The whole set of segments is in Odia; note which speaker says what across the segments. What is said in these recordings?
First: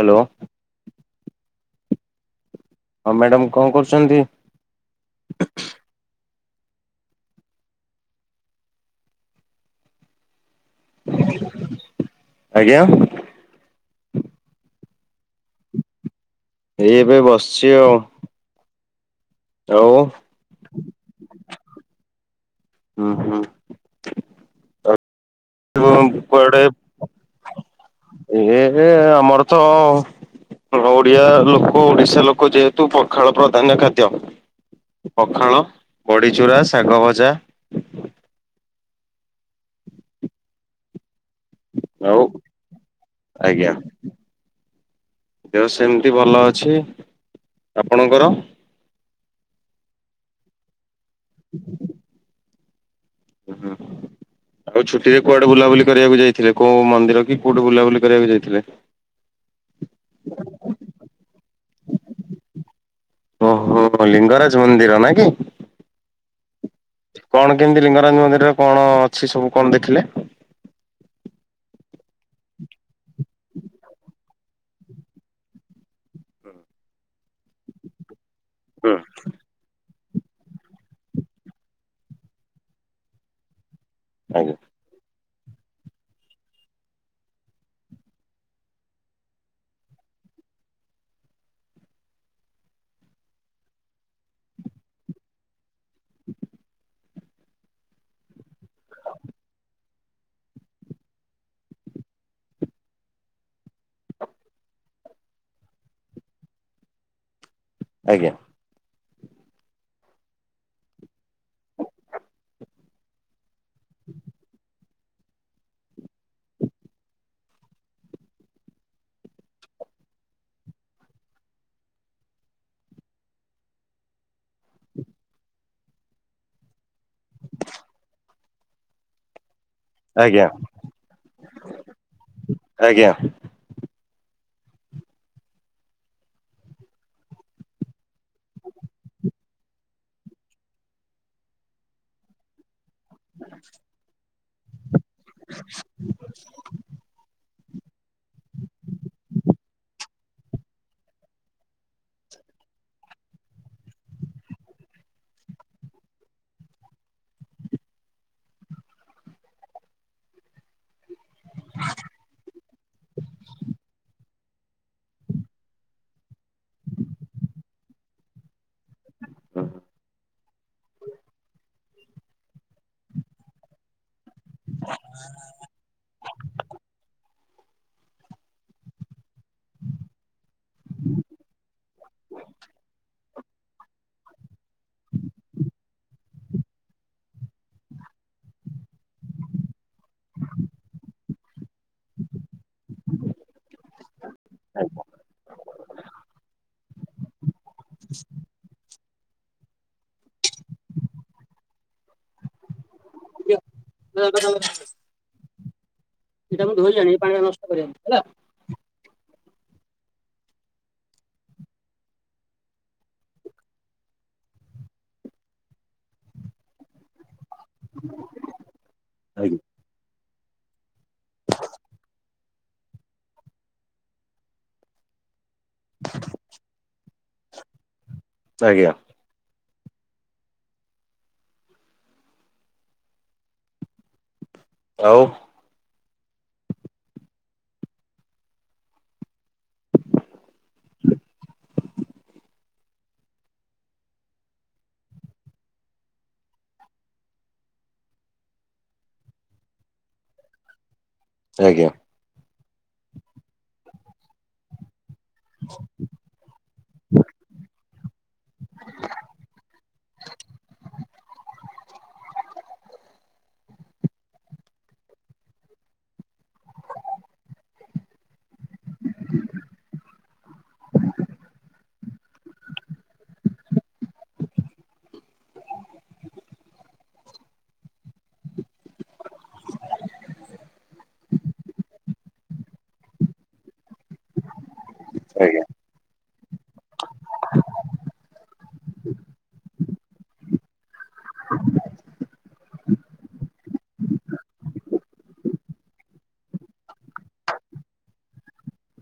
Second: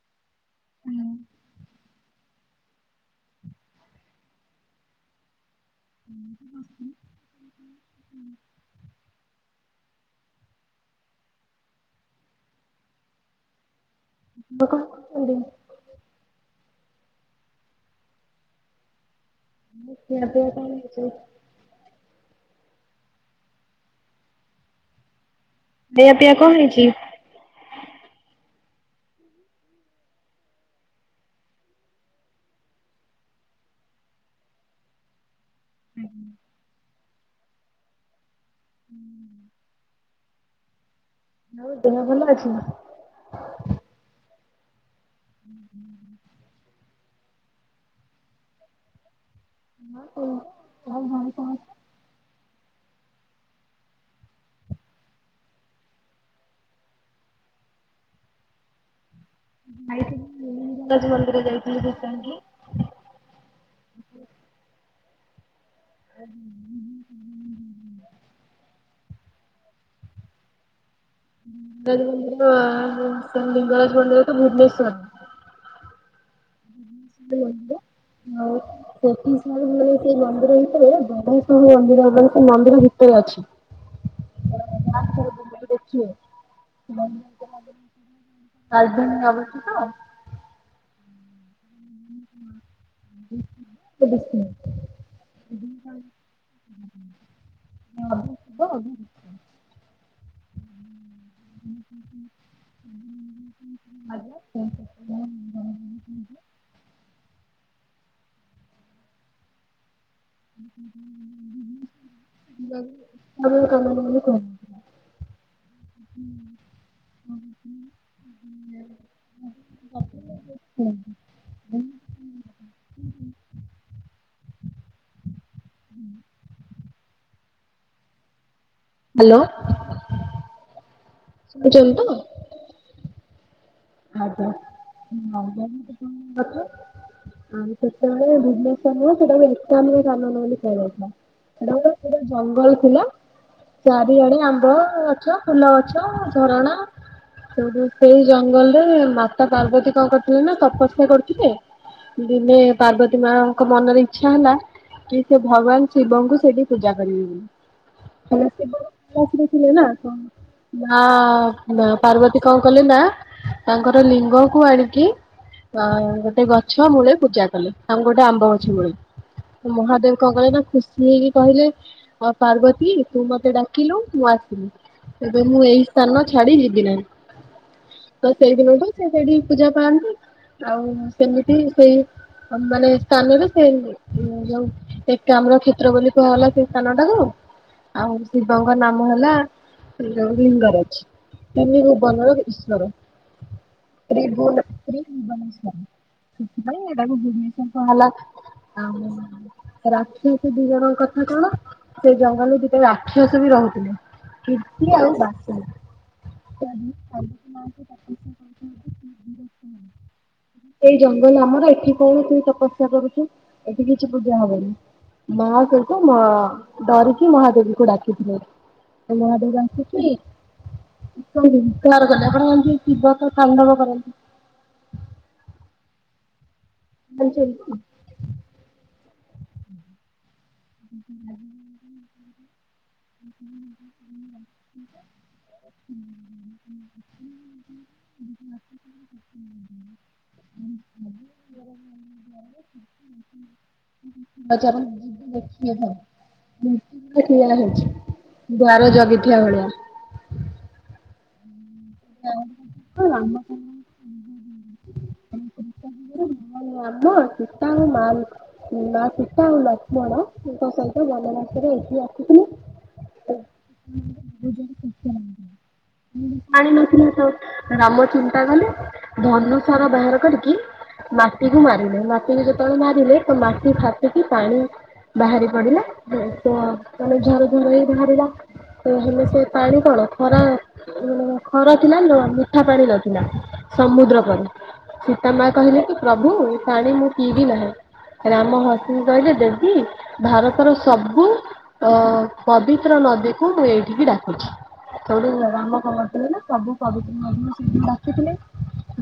Speaker 1: ହାଲୋ।
Speaker 2: ହୁଁ।
Speaker 1: ଆଉ ମାଡାମ୍ କଣ କରୁଚନ୍ତି?
Speaker 2: ଏମିତି ବସିଥିଲି ଣ [inaudible]
Speaker 1: ଆଜ୍ଞା।
Speaker 2: ଆପଣ କଣ କରୁଛନ୍ତି?
Speaker 1: ଏଇ ଏବେ ବସଚି ଆଉ। ଆଉ
Speaker 2: ଖିଆ ପିଆ କଣ ହେଇଛି?
Speaker 1: ଉଁ ହୁଁ
Speaker 2: ଦିଆ
Speaker 1: ହୁଁ
Speaker 2: ପିଆ କଣ ହେଇଚି?
Speaker 1: ଏ ଏ ର ଅ ଆମର ତ ଓଡିଆ ଲୋକ ଓଡିଶା ଲୋକ ଯେହେତୁ ପଖାଳ ପ୍ରଧାନ୍ୟ ଖାଦ୍ୟ। ପଖାଳ, ବଡ଼ିଚୁରା, ଶାଗ ଭଜା।
Speaker 2: [inaudible] ଆଉ ଦେହ
Speaker 1: ଆଉ
Speaker 2: ଭଲ ଅଛି।
Speaker 1: ଆଜ୍ଞା। ଦେହ ସେମିତି ଭଲ ଅଛି ଆପଣଙ୍କର।
Speaker 2: [unintelligible] ଘରେ ସମସ୍ତେ
Speaker 1: [inaudible] ଆଉ ଛୁଟିରେ କୁଆଡେ ବୁଲାବୁଲି କରିବାକୁ ଯାଇଥିଲେ କୋଉ ମନ୍ଦିର କି କୋଉଠେ ବୁଲାବୁଲି କରିବାକୁ ଯାଇଥିଲେ?
Speaker 2: ଯାଇଥିଲି ଲିଙ୍ଗରାଜ ମନ୍ଦିର ଯାଇଥିଲି [unintelligible]
Speaker 1: ଓହୋ ଲିଙ୍ଗରାଜ ମନ୍ଦିର ନାଁ କି।
Speaker 2: ହୁଁ ହୁଁ।
Speaker 1: କଣ କେମିତି ଲିଙ୍ଗରାଜ ମନ୍ଦିରରେ କଣ ଅଛି ସବୁ କଣ ଦେଖିଲେ?
Speaker 2: [inaudible] ଲିଙ୍ଗରାଜ ମନ୍ଦିର ତ ଭୁବନେଶ୍ୱର। ହ [inaudible]
Speaker 1: ହୁଁ
Speaker 2: [inaudible] ଭଳି ସେ ମନ୍ଦିର ଭିତରେ ବଢ ସ ମନ୍ଦିର ମାନେ ସେ ମନ୍ଦିର ଭିତରେ ଅଛି।
Speaker 1: ଆଜ୍ଞା।
Speaker 2: [inaudible] ଦେଖିବେ ମନ ରାଜଧାନୀରେ ଅବସ୍ଥିତ। [inaudible] [inaudible] [inaudible] [inaudible]
Speaker 1: ଆଜ୍ଞା।
Speaker 2: [inaudible] କମ କାମ ବୋଲି କୁହନ୍ତି। ହ୍ୟାଲୋ।
Speaker 1: ଆଜ୍ଞା
Speaker 2: ତ?
Speaker 1: ଆଜ୍ଞା।
Speaker 2: ଆଜ୍ଞା ତଁଣଛ [inaudible] କଣ କରୁଛ? ଆମ ସେତେବେଳେ ଭୁବନେଶ୍ୱର ନୁହଁ ସେଟା ଏକାମ୍ରି କାନନ ବୋଲି କୁହା ଯାଇଥିଲା। ସେଟା ଗୋଟେ ପୁରା ଜଙ୍ଗଲ ଥିଲା। ଚାରି ଆଡ଼େ ଆମ୍ବ ଅଛ ଫୁଲ ଅଛ ଝରଣା ସେଉଠୁ ସେଇ ଜଙ୍ଗଲରେ ମାତା ପାର୍ବତୀ କଣ କରିଥିଲେ ନା ତପସ୍ୟା କରୁଥିଲେ। ଦିନେ ପାର୍ବତୀ ମାଙ୍କ ମନରେ ଇଚ୍ଛା ହେଲା କି ସେ ଭଗବାନ ଶିବଙ୍କୁ ସେଠି ପୂଜା କରିବେ ବୋଲି। କାହିଁକିନା ଶିବ କୈଳାସରେ ଥିଲେ ନା କଣ ନା ପାର୍ବତୀ କଣ କଲେ ନା ତାଙ୍କର ଲିଙ୍ଗ କୁ ଆଣିକି ଆ ଗୋଟେ ଗଛ ମୂଳେ ପୂଜା କଲେ ଆଉ ଗୋଟେ ଆମ୍ବ ଗଛ ମୂଳେ। ମହାଦେବ କଣ କଲେ ନା ଖୁସି ହେଇକି କହିଲେ ମା ପାର୍ବତୀ ତୁ ମତେ ଡାକିଲୁ ମୁଁ ଆସିଲି ଏବେ ମୁଁ ଏଇ ସ୍ଥାନ ଛାଡି ଯିବି ନାହିଁ। ତ ସେଇଦିନଠୁ ସେ ସେଠି ପୂଜା ପାଆନ୍ତି ଆଉ ସେମିତି ସେଇ ମାନେ ସ୍ଥାନରେ ସେ ମ ଯଉ ଏକାମ୍ର କ୍ଷେତ୍ର ବୋଲି କୁହା ଗଲା ସେଇ ସ୍ଥାନ ଟାକୁ। ଆଉ ଶିବଙ୍କ ନାମ ହେଲା ଯୋଉ ଲିଙ୍ଗରାଜ। ତିନି ଭୁବନର ଇ ଈଶ୍ୱର। ତ୍ରି ଭୁ ତ୍ରିଭୁବନ ସ୍ୱାମୀ ସେଥି ପାଇଁ ଏଟାକୁ ଭୁବନେଶ୍ୱର କୁହାଗଲା ଆଉ ରାକ୍ଷାସି ଦି ଜଣଙ୍କ କଥା କଣ ସେ ଜଙ୍ଗଲ ରୁ ଦି ସେ ରାକ୍ଷସ ବି
Speaker 1: ଆଜ୍ଞା।
Speaker 2: ରହୁଥିଲେ କୀର୍ତ୍ତି ଆଉ ବାସି।
Speaker 1: ସେଇଟା ମୁ ଧୋଇଆଣି ପାଣି ଟା ନଷ୍ଟ କରିବାନି ହେଲା।
Speaker 2: ଏଇ ଜଙ୍ଗଲ ଆମର ଏଠି କଣ ତୁ ତପସ୍ୟା କରୁଚୁ? ଏଠି କିଛି ପୂଜା ହବନି ମା ସହିତ ମା ଡରିକି ମହାଦେବୀକୁ ଡାକିଥିଲେ
Speaker 1: ଆଜ୍ଞା
Speaker 2: ମହାଦେବ ଆସକି ଶିବ ହୁଙ୍କାର କଲେ ଆପଣ ମାନେ ଶିବ ତ ତାଣ୍ଡବ କରନ୍ତି। ଜାଣିଚୁ।
Speaker 1: ଆଜ୍ଞା।
Speaker 2: [inaudible]
Speaker 1: ଆଉ।
Speaker 2: [inaudible] [inaudible] ଆଚ୍ଛା ମୁଁ ଯିବି ଦେଖିବି। ଓହୋ ଠିଆ ହେଇଚି ଦ୍ୱାର ଜଗିଥିବା ଭଳିଆ।
Speaker 1: ଆଜ୍ଞା।
Speaker 2: [inaudible]
Speaker 1: [inaudible]
Speaker 2: ହଁଲୋ ରାମ ସୀତାଙ୍କ ମାଲ୍ ମାଆ ସୀତା ଆଉ ଲକ୍ଷ୍ମଣଙ୍କ ସହିତ ବନବାସରେ ଏଇଠିକି ଆସିଥିଲେ। [inaudible] ପାଣି ନଥିଲେ ତ ରାମ ଚିନ୍ତା କଲେ ଧନୁ ସର ବାହାର କରିକି ମାଟିକୁୁ ମାରିଲେ ମାଟିକୁ ଯେତେବେଳେ ମାରିଲେ ତ ମାଟି ଫାଟିକି ପାଣି ବାହାରି ପଡିଲା ଯେ ତ ମାନେ ଝର ଝର ହେଇକି ବାହାରିଲା ତ ହେଲେ ସ୍ ସେ ପାଣି କଣ ଖରା ଉଁ ଖରା ଥିଲା ନ ମିଠା ପାଣି ନଥିଲା ସମୁଦ୍ର ପାଣି ସୀତାମାଆ
Speaker 1: ଆଜ୍ଞା
Speaker 2: କହିଲେ କି ପ୍ରଭୁ ଏ ପାଣି ମୁଁ ପିଇବି ନାହିଁ ରାମ ହସିକି କହିଲେ ଦେବୀ ଭାର ତର ସବୁ ଅ ପବିତ୍ର ନଦୀକୁ ମୁଁ ଏଇଠିକି ଡାକୁଛିି ସେଉଠୁ ରାମ କଣ କଣ ହେଲା ସବୁ ପବିତ୍ର ନଦୀକୁ ସେଇଠିକି ଡାକିଥିଲେ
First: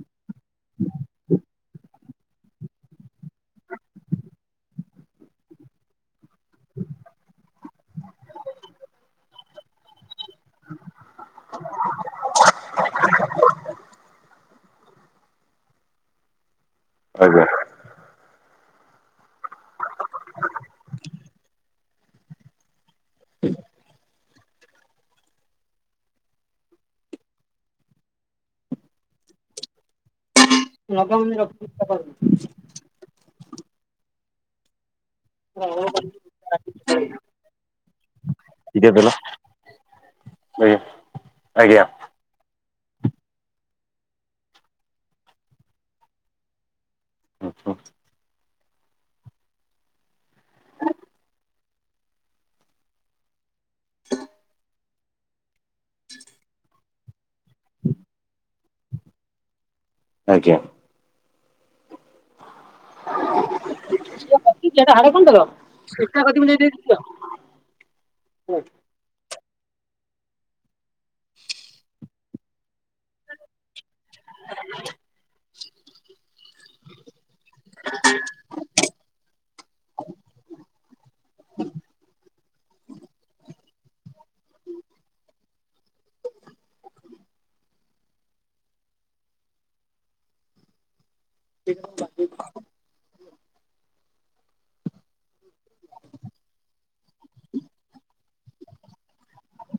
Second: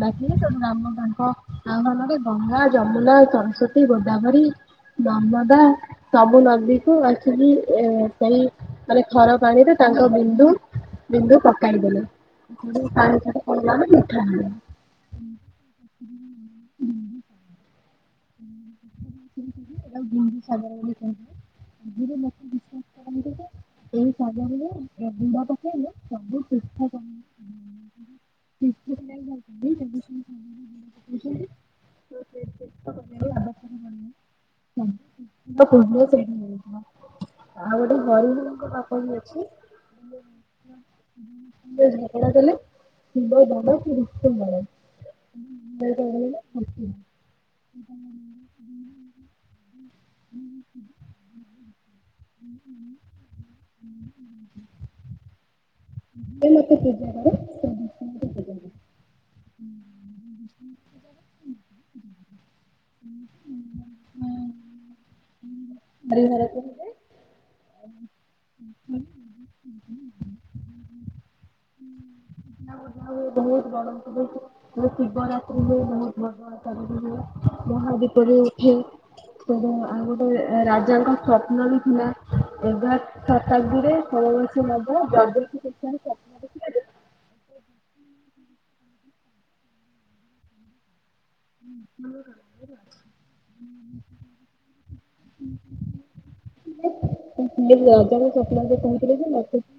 Speaker 2: ଡାକିଲେ ସେଠୁ ରାମ ତାଙ୍କ ଆଉ [unintelligible] ଗଙ୍ଗା, ଯମୁନା, ସରସ୍ୱତୀ, ଗୋଦାବରୀ ନର୍ମଦା ସବୁ ନଦୀକୁ ଆସିକି ଏ ସେହି ମାନେ ଖର ପାଣିରେ ତାଙ୍କ ବିନ୍ଦୁ ବିନ୍ଦୁ ପକାଇଦେଲେ। ଆ ସେଠୁ ପାଣି ସେଠି ପଇଲା ନା ମିଠା ଲାଗେ।
Speaker 1: ଆଜ୍ଞା।
Speaker 2: [unintelligible] ଏଟାକୁ ବିନ୍ଦୁ ସାଗର ବୋଲି କୁହାଯାଏ। ଆଜିର ଲୋକ ବିଶ୍ୱାସ କରନ୍ତି ଯେ ଏଇ ସାଗରରେ ବୁଡ ପକେଇଲେ ବୋହୁତ ପିଠ [unintelligible] ସେଇ ସାଗରରେ ଗୁଡ଼
Speaker 1: ଲଗାଅନି
Speaker 2: ପକଉଛନ୍ତି
Speaker 1: ରଖିକି କଣ
Speaker 2: ଆଉ
Speaker 1: [unintelligible]
Speaker 2: ତ ଯାହା ଖୋଜିଲେ ସେଠି ମିଳୁଯିବ ଆଉ ଗୋଟେ ଘରୁକୁ
Speaker 1: ଟିକେ
Speaker 2: ଦବାକୁ
Speaker 1: ଦେଲ
Speaker 2: ବି ଅଛି
Speaker 1: ଆଜ୍ଞା ଆଜ୍ଞା
Speaker 2: [inaudible] ଏଟା ଦେଲେ [unintelligible] [inaudible] ସେରା ହେଲେ [inaudible] [inaudible] ପୂଜାକରେ [unintelligible]
Speaker 1: ଆଜ୍ଞା। ଏ ପିଲାଟା ହାଡେ କଣଟେ ଦବ
Speaker 2: ହରିହର କହିଲେ
Speaker 1: [unintelligible]
Speaker 2: ବହୁତ ବଡ ଶିବ [inaudible] ମହାଦୀପରେ ଉଠେ ତବ ଆଉ ଗୋଟେ ରାଜାଙ୍କ ସ୍ୱପ୍ନ ବି ଥିଲା ଏଗାର ଶତାବ୍ଦୀରେ ହୋଉଚି ବୋଧେ ଯଜାତିକେଶରୀ [unintelligible] [inaudible] [inaudible] ରଜାଙ୍କୁ ସ୍ବପ୍ନାଦେଶ ହେଇଥିଲା ଯେ ମତେ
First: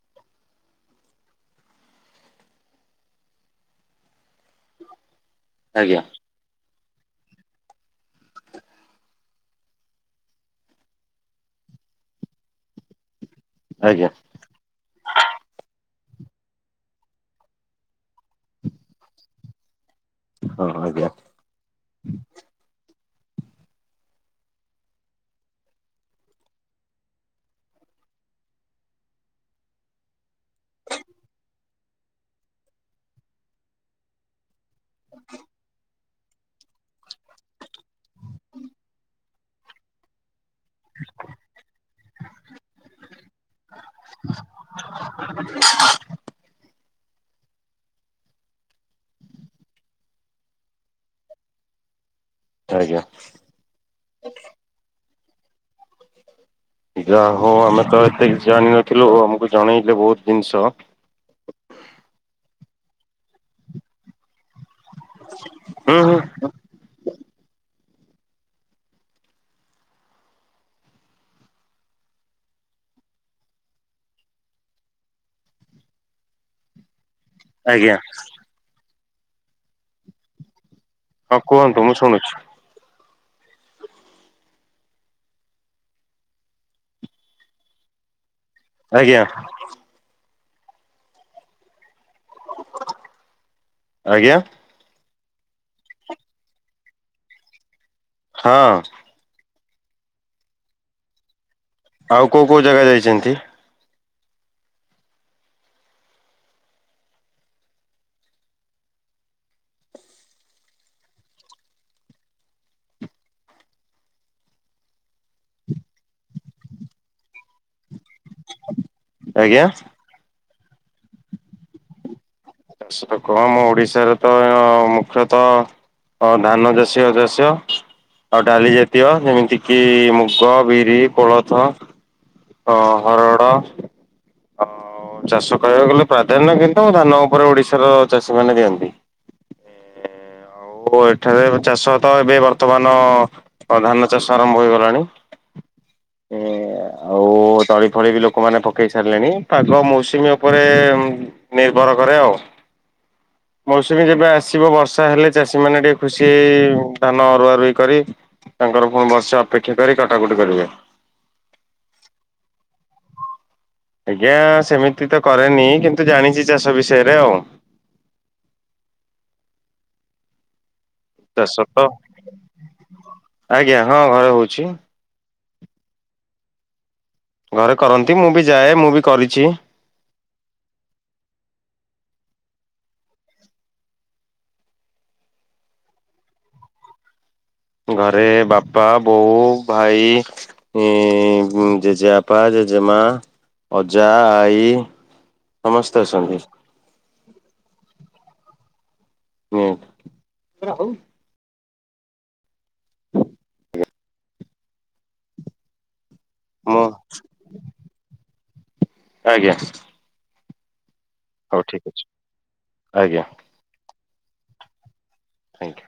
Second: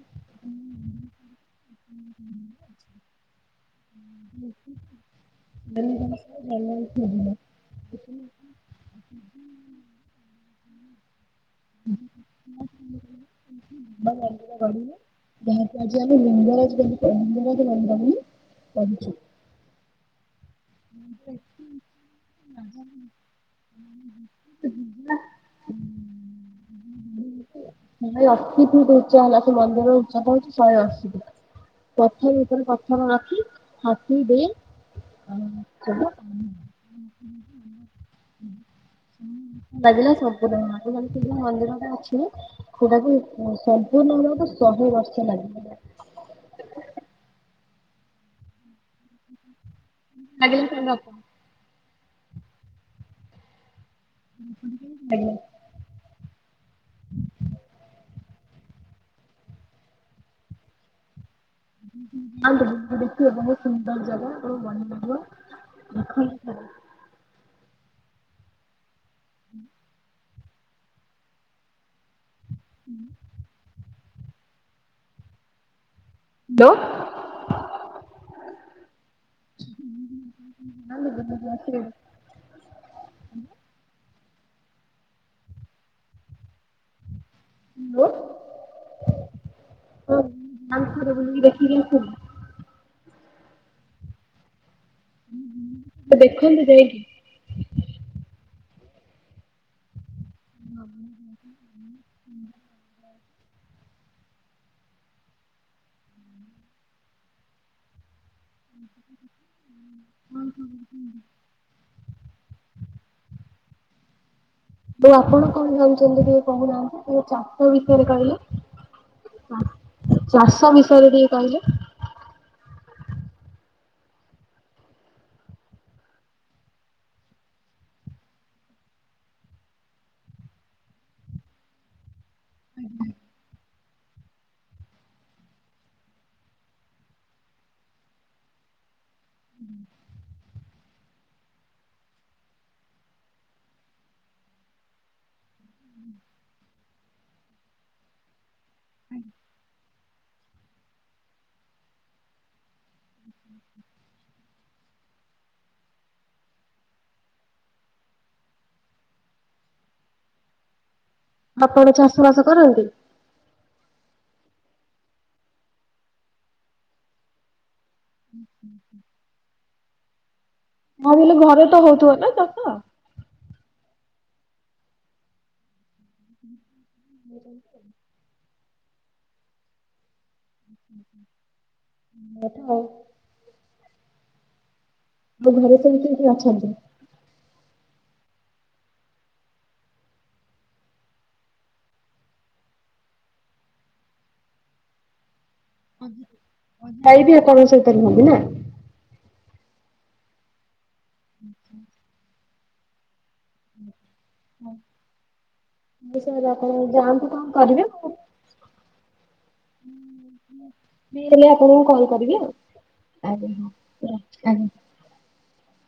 Speaker 2: [inaudible]
Speaker 1: ଆଜ୍ଞା
Speaker 2: ଜାନୁଆରୀ ମାସରେ ଜାନୁଆରୀ ଫେବୁଆରୀ [inaudible]
Speaker 1: ଆଜ୍ଞା
Speaker 2: [inaudible] ଗଢିଲେ ଯାହାକୁ ଆଜି ଆମେ ଲିଙ୍ଗରାଜ ବୋଲି କୋହ ଲିଙ୍ଗରାଜ ମନ୍ଦିର ବୋଲି କୋହୁଚୁ।
Speaker 1: ହଁ ଆଜ୍ଞା
Speaker 2: ହଁ ଦେଖିଅଛି [inaudible] [inaudible] ଗୁଗୁଲା [inaudible] ଶହେ ଅଶୀ ଫୁଟ୍ ଉଚ୍ଚା ହେଲା ସେ ମନ୍ଦିରର ଉଚ୍ଚତା ହୋଉଚି ଶହେ ଅଶୀ ଫୁଟ୍। ପଥର ଭିତରେ ପଥର ରଖି ହାତୀ ଦେଇ [inaudible] ଉଁ ଲାଗିଲା ସବୁଦିନ ଆଜିକାଲି ପିଲା ମନ୍ଦିରଟା ଅଛି ଯେ ଖୋବାକୁ ସମ୍ପୂର୍ଣ ହବାକୁ ତ ଶହେ ବର୍ଷ ଲାଗି ଆଗିଲି ଫ୍ରେଣ୍ଡ ଅଛ।
Speaker 1: ଆଜ୍ଞା।
Speaker 2: ତମକୁ ପୁରୀ କେମିତି ଲାଗିଲା?
Speaker 1: ଯା ହୋଉ ଆମେ ତ ଏତେ କିଛି ଜାଣିନଥିଲୁ ଆମକୁ ଜଣେଇଲେ ବୋହୁତ ଜିନିଷ।
Speaker 2: [unintelligible] ଦେଖିବା ବହୁତ ସୁନ୍ଦର ଜାଗା ପୁରା ବଢିଆ ଲାଗିବ।
Speaker 1: ହୁଁ ହୁଁ
Speaker 2: [unintelligible] ହୁଁ। ହୁଁ। ଦୋ
Speaker 1: ଆଜ୍ଞା। ହଁ କୁହନ୍ତୁ ମୁଁ ଶୁଣୁଚି।
Speaker 2: ହାଲୋ।
Speaker 1: ଆଜ୍ଞା।
Speaker 2: ହର ଆଉ ଥରେ ବୁଲିକି ଦେଖିକି ଆସୁ ଭାରି
Speaker 1: ଆଜ୍ଞା?
Speaker 2: ତ ଦେଖନ୍ତୁ ଯାଇକି
Speaker 1: ହଁ।
Speaker 2: [unintelligible]
Speaker 1: ଆଉ କୋଉ କୋଉ ଜାଗା ଯାଇଚନ୍ତି?
Speaker 2: [inaudible] ଯୋଉ ଆପଣ କଣ ନଉଚନ୍ତି ଟିକେ କହୁନାହାନ୍ତି ମୋ ଚା ସେ ବିଷୟରେ କହିଲ ଚା
Speaker 1: ଆଜ୍ଞା?
Speaker 2: ଚାଷ ବିଷୟରେ ଟିକେ କହିଲେ?
Speaker 1: ଚାଷ ତ ଗହମ ଓଡିଶାର ତ ମୁଖ୍ୟତଃ ହଁ ଧାନ ଦେଶୀୟ [unintelligible] ଆଉ ଡାଲି ଜାତୀୟ ଯେମିତିକିି ମୁଗ ବିରି କୋଳଥ। ହଁ ହରଡ଼ ଅ ଚାଷ କରିବାକୁ ଗଲେ ପ୍ରାଧାନ୍ୟ କିନ୍ତୁ ଧାନ ଉପରେ ଓଡିଶାର ଚାଷୀ ମାନେ ଦିଅନ୍ତି।
Speaker 2: [inaudible]
Speaker 1: ଓ ଏଠାରେ ଚାଷ ତ ଏବେ ବର୍ତ୍ତମାନ ହଁ ଧାନ ଚାଷ ଆରମ୍ଭ ହୋଇଗଲାଣି। ଏଁ ଆଉ ତଳି ଫଳି ବି ଲୋକମାନେ ପକେଇ ସାରିଲେଣି। ପାଗ ମୌସୁମୀ ଉପରେ ନିର୍ଭର କରେ ଆଉ। ମୌସୁମୀ ଯେବେ ଆସିବ ବର୍ଷା ହେଲେ ଚାଷୀ ମାନେ ଟିକେ ଖୁସି ହେଇ ଧାନ ରୁଆରୁଇ କରି ତାଙ୍କର ପୁଣି ବର୍ଷେ ଅପେକ୍ଷା କରି କଟାକଟି କରିବେ।
Speaker 2: ଆପଣ ଚାଷ ବାସ କରନ୍ତି?
Speaker 1: ଆଜ୍ଞା ସେମିତି ତ କରେନି କିନ୍ତୁ ଜାଣିଚି ଚାଷ ବିଷୟରେ ଆଉ।
Speaker 2: [inaudible] ଆଉ ହେଲେ ଘରେ ତ ହଉଥିବ ନା ତ
Speaker 1: ଆଜ୍ଞା ହଁ ଘରେ ହୋଉଚି ଘରେ କରନ୍ତି ମୁଁ ବି ଯାଏ ମୁଁ ବି କରିଚି।
Speaker 2: ଆଉ ମ ଘରେ ସବୁ କିଏ କିଏ ଅଛନ୍ତି?
Speaker 1: ଘରେ ବାପା ବୋଉ ଭାଇ ହୁଁ ଗୁଁ ଜେଜେପା ଜେଜେମା ଅଜା ଆଈ। ସମସ୍ତେ ଅଛନ୍ତି
Speaker 2: ଆଈ ବି [unintelligible] ତ ସହିତ ରୁହନ୍ତି ନା?
Speaker 1: ହିଁ ଆଉ।
Speaker 2: ଆଚ୍ଛା। ହଁ ବିଶେ କରି ଆପଣ ମାନେ ଯାଆନ୍ତି କଣ କରିବେ।
Speaker 1: ଆଜ୍ଞା।
Speaker 2: ଫ୍ରି ହେଲେ
Speaker 1: ହଉ ଠିକ
Speaker 2: ଆପଣଙ୍କୁ
Speaker 1: ଅଛି
Speaker 2: କଲ କରିବି ଆଉ ଆଜ୍ଞା ହଁ ହେଲା ଆଜ୍ଞା।
Speaker 1: ଆଜ୍ଞା।